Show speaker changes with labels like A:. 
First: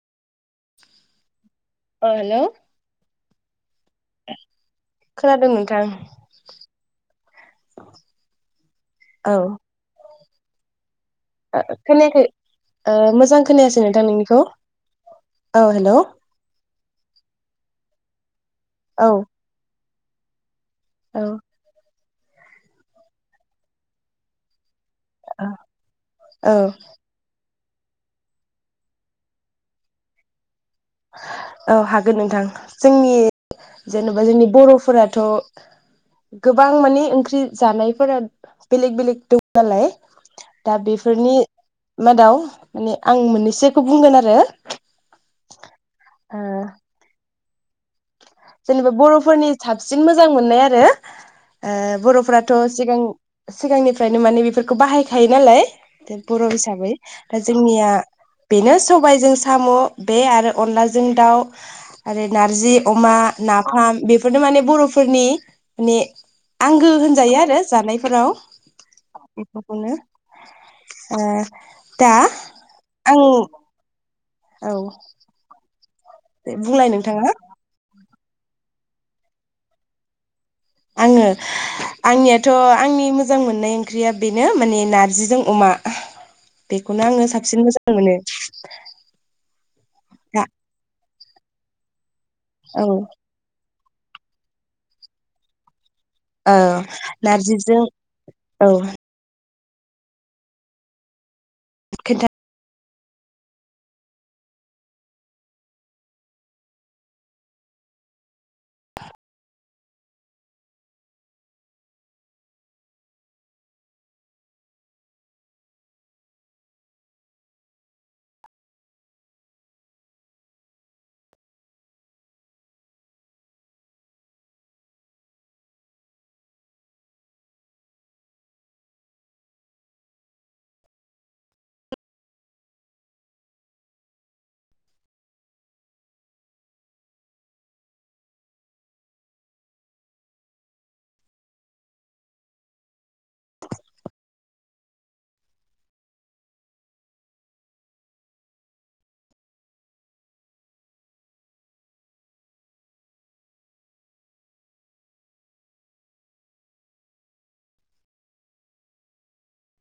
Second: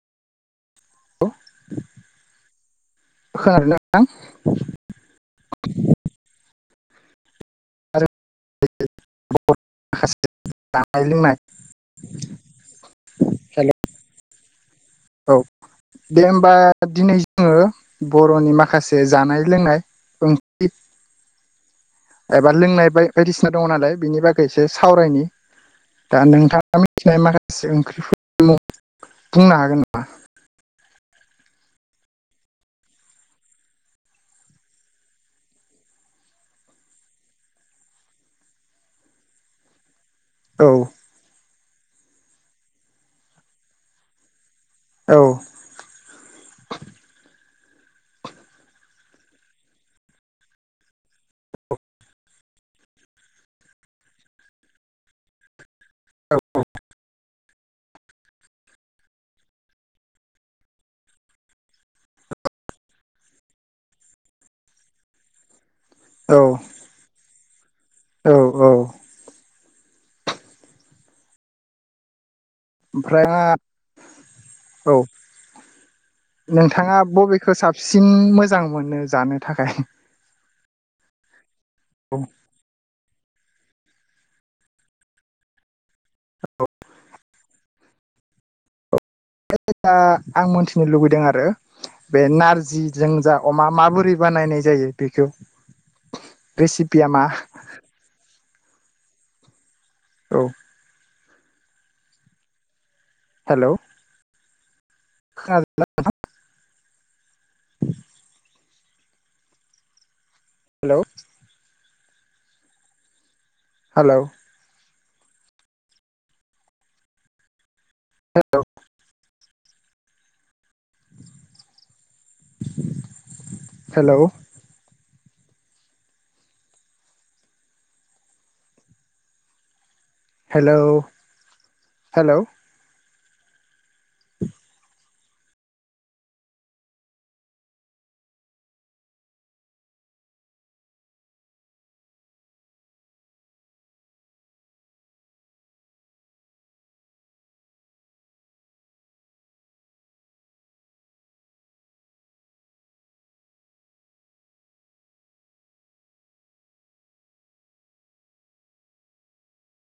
A: अ hello
B: [unintelligible]
A: खोनादों नोंथां औ
B: [unintelligible] जानाय लोंनाय
A: ओ मोजां
B: हेल'
A: खोनायासै नोंथां नोंनिखौ
B: औ दे होमबा दिनै जोङो बर'नि मा खासे
A: औ
B: जानाय लोंनाय [unintelligible]
A: औ
B: एबा लोंनाय बाय-बायदिसिना दङ नालाय बिनि बागै सावरायनि दा
A: औ
B: नोंथाङा मिथिनाय मा खासे [unintelligible] बुंनो हागोन नामा?
A: औ हागोन नोंथां। जोंनि जेनेबा जोंनि बर'फोराथ' गोबां माने ओंख्रि जानायफोरा बेलेग बेलेग दं नालाय।
B: औ
A: दा बेफोरनि मादाव माने आं मोननैसोखौ बुंगोन आरो।
B: औ
A: ओ जेनेबा बर'फोरनि साबसिन मोजां मोननाय आरो ओ बरफोराथ' सिगां सिगांनिफ्रायनो माने बेफोरखौ बाहायखायो नालाय बर' हिसाबै दा जोंनिया बेनो सबायजों साम' बे आरो अनलाजों दाउ आरो नारजि अमा नाफाम बेफोरनो माने बर'फोरनि ने
B: औ
A: आंगो होनजायो आरो जानायफोराव
B: औ औ
A: बेफोरखौनो ओ दा आं
B: ओमफ्राय हा
A: औ दे बुंलाय
B: नोंथाङा बबेखौ साबसिन मोजां मोनो जानो थाखाय?
A: आङो आंनियाथ' आंनि मो जां मोननाय ओंख्रिया बेनो माने नारजिजों अमा। बेखौनो आङो साब सिन मोजां मोनो।
B: [unintelligible]
A: दा
B: आं मोनथिनो लुबैदों आरो बे
A: औ
B: नारजि जोंजा अमा माबोरै बानायनाय जायो बेखौ?
A: औ
B: रेसिपिया मा
A: नारजिजों औ
B: औ
A: खोन
B: hello [unintelligible] hello hello [unintelligible] hello hello hello [unintelligible]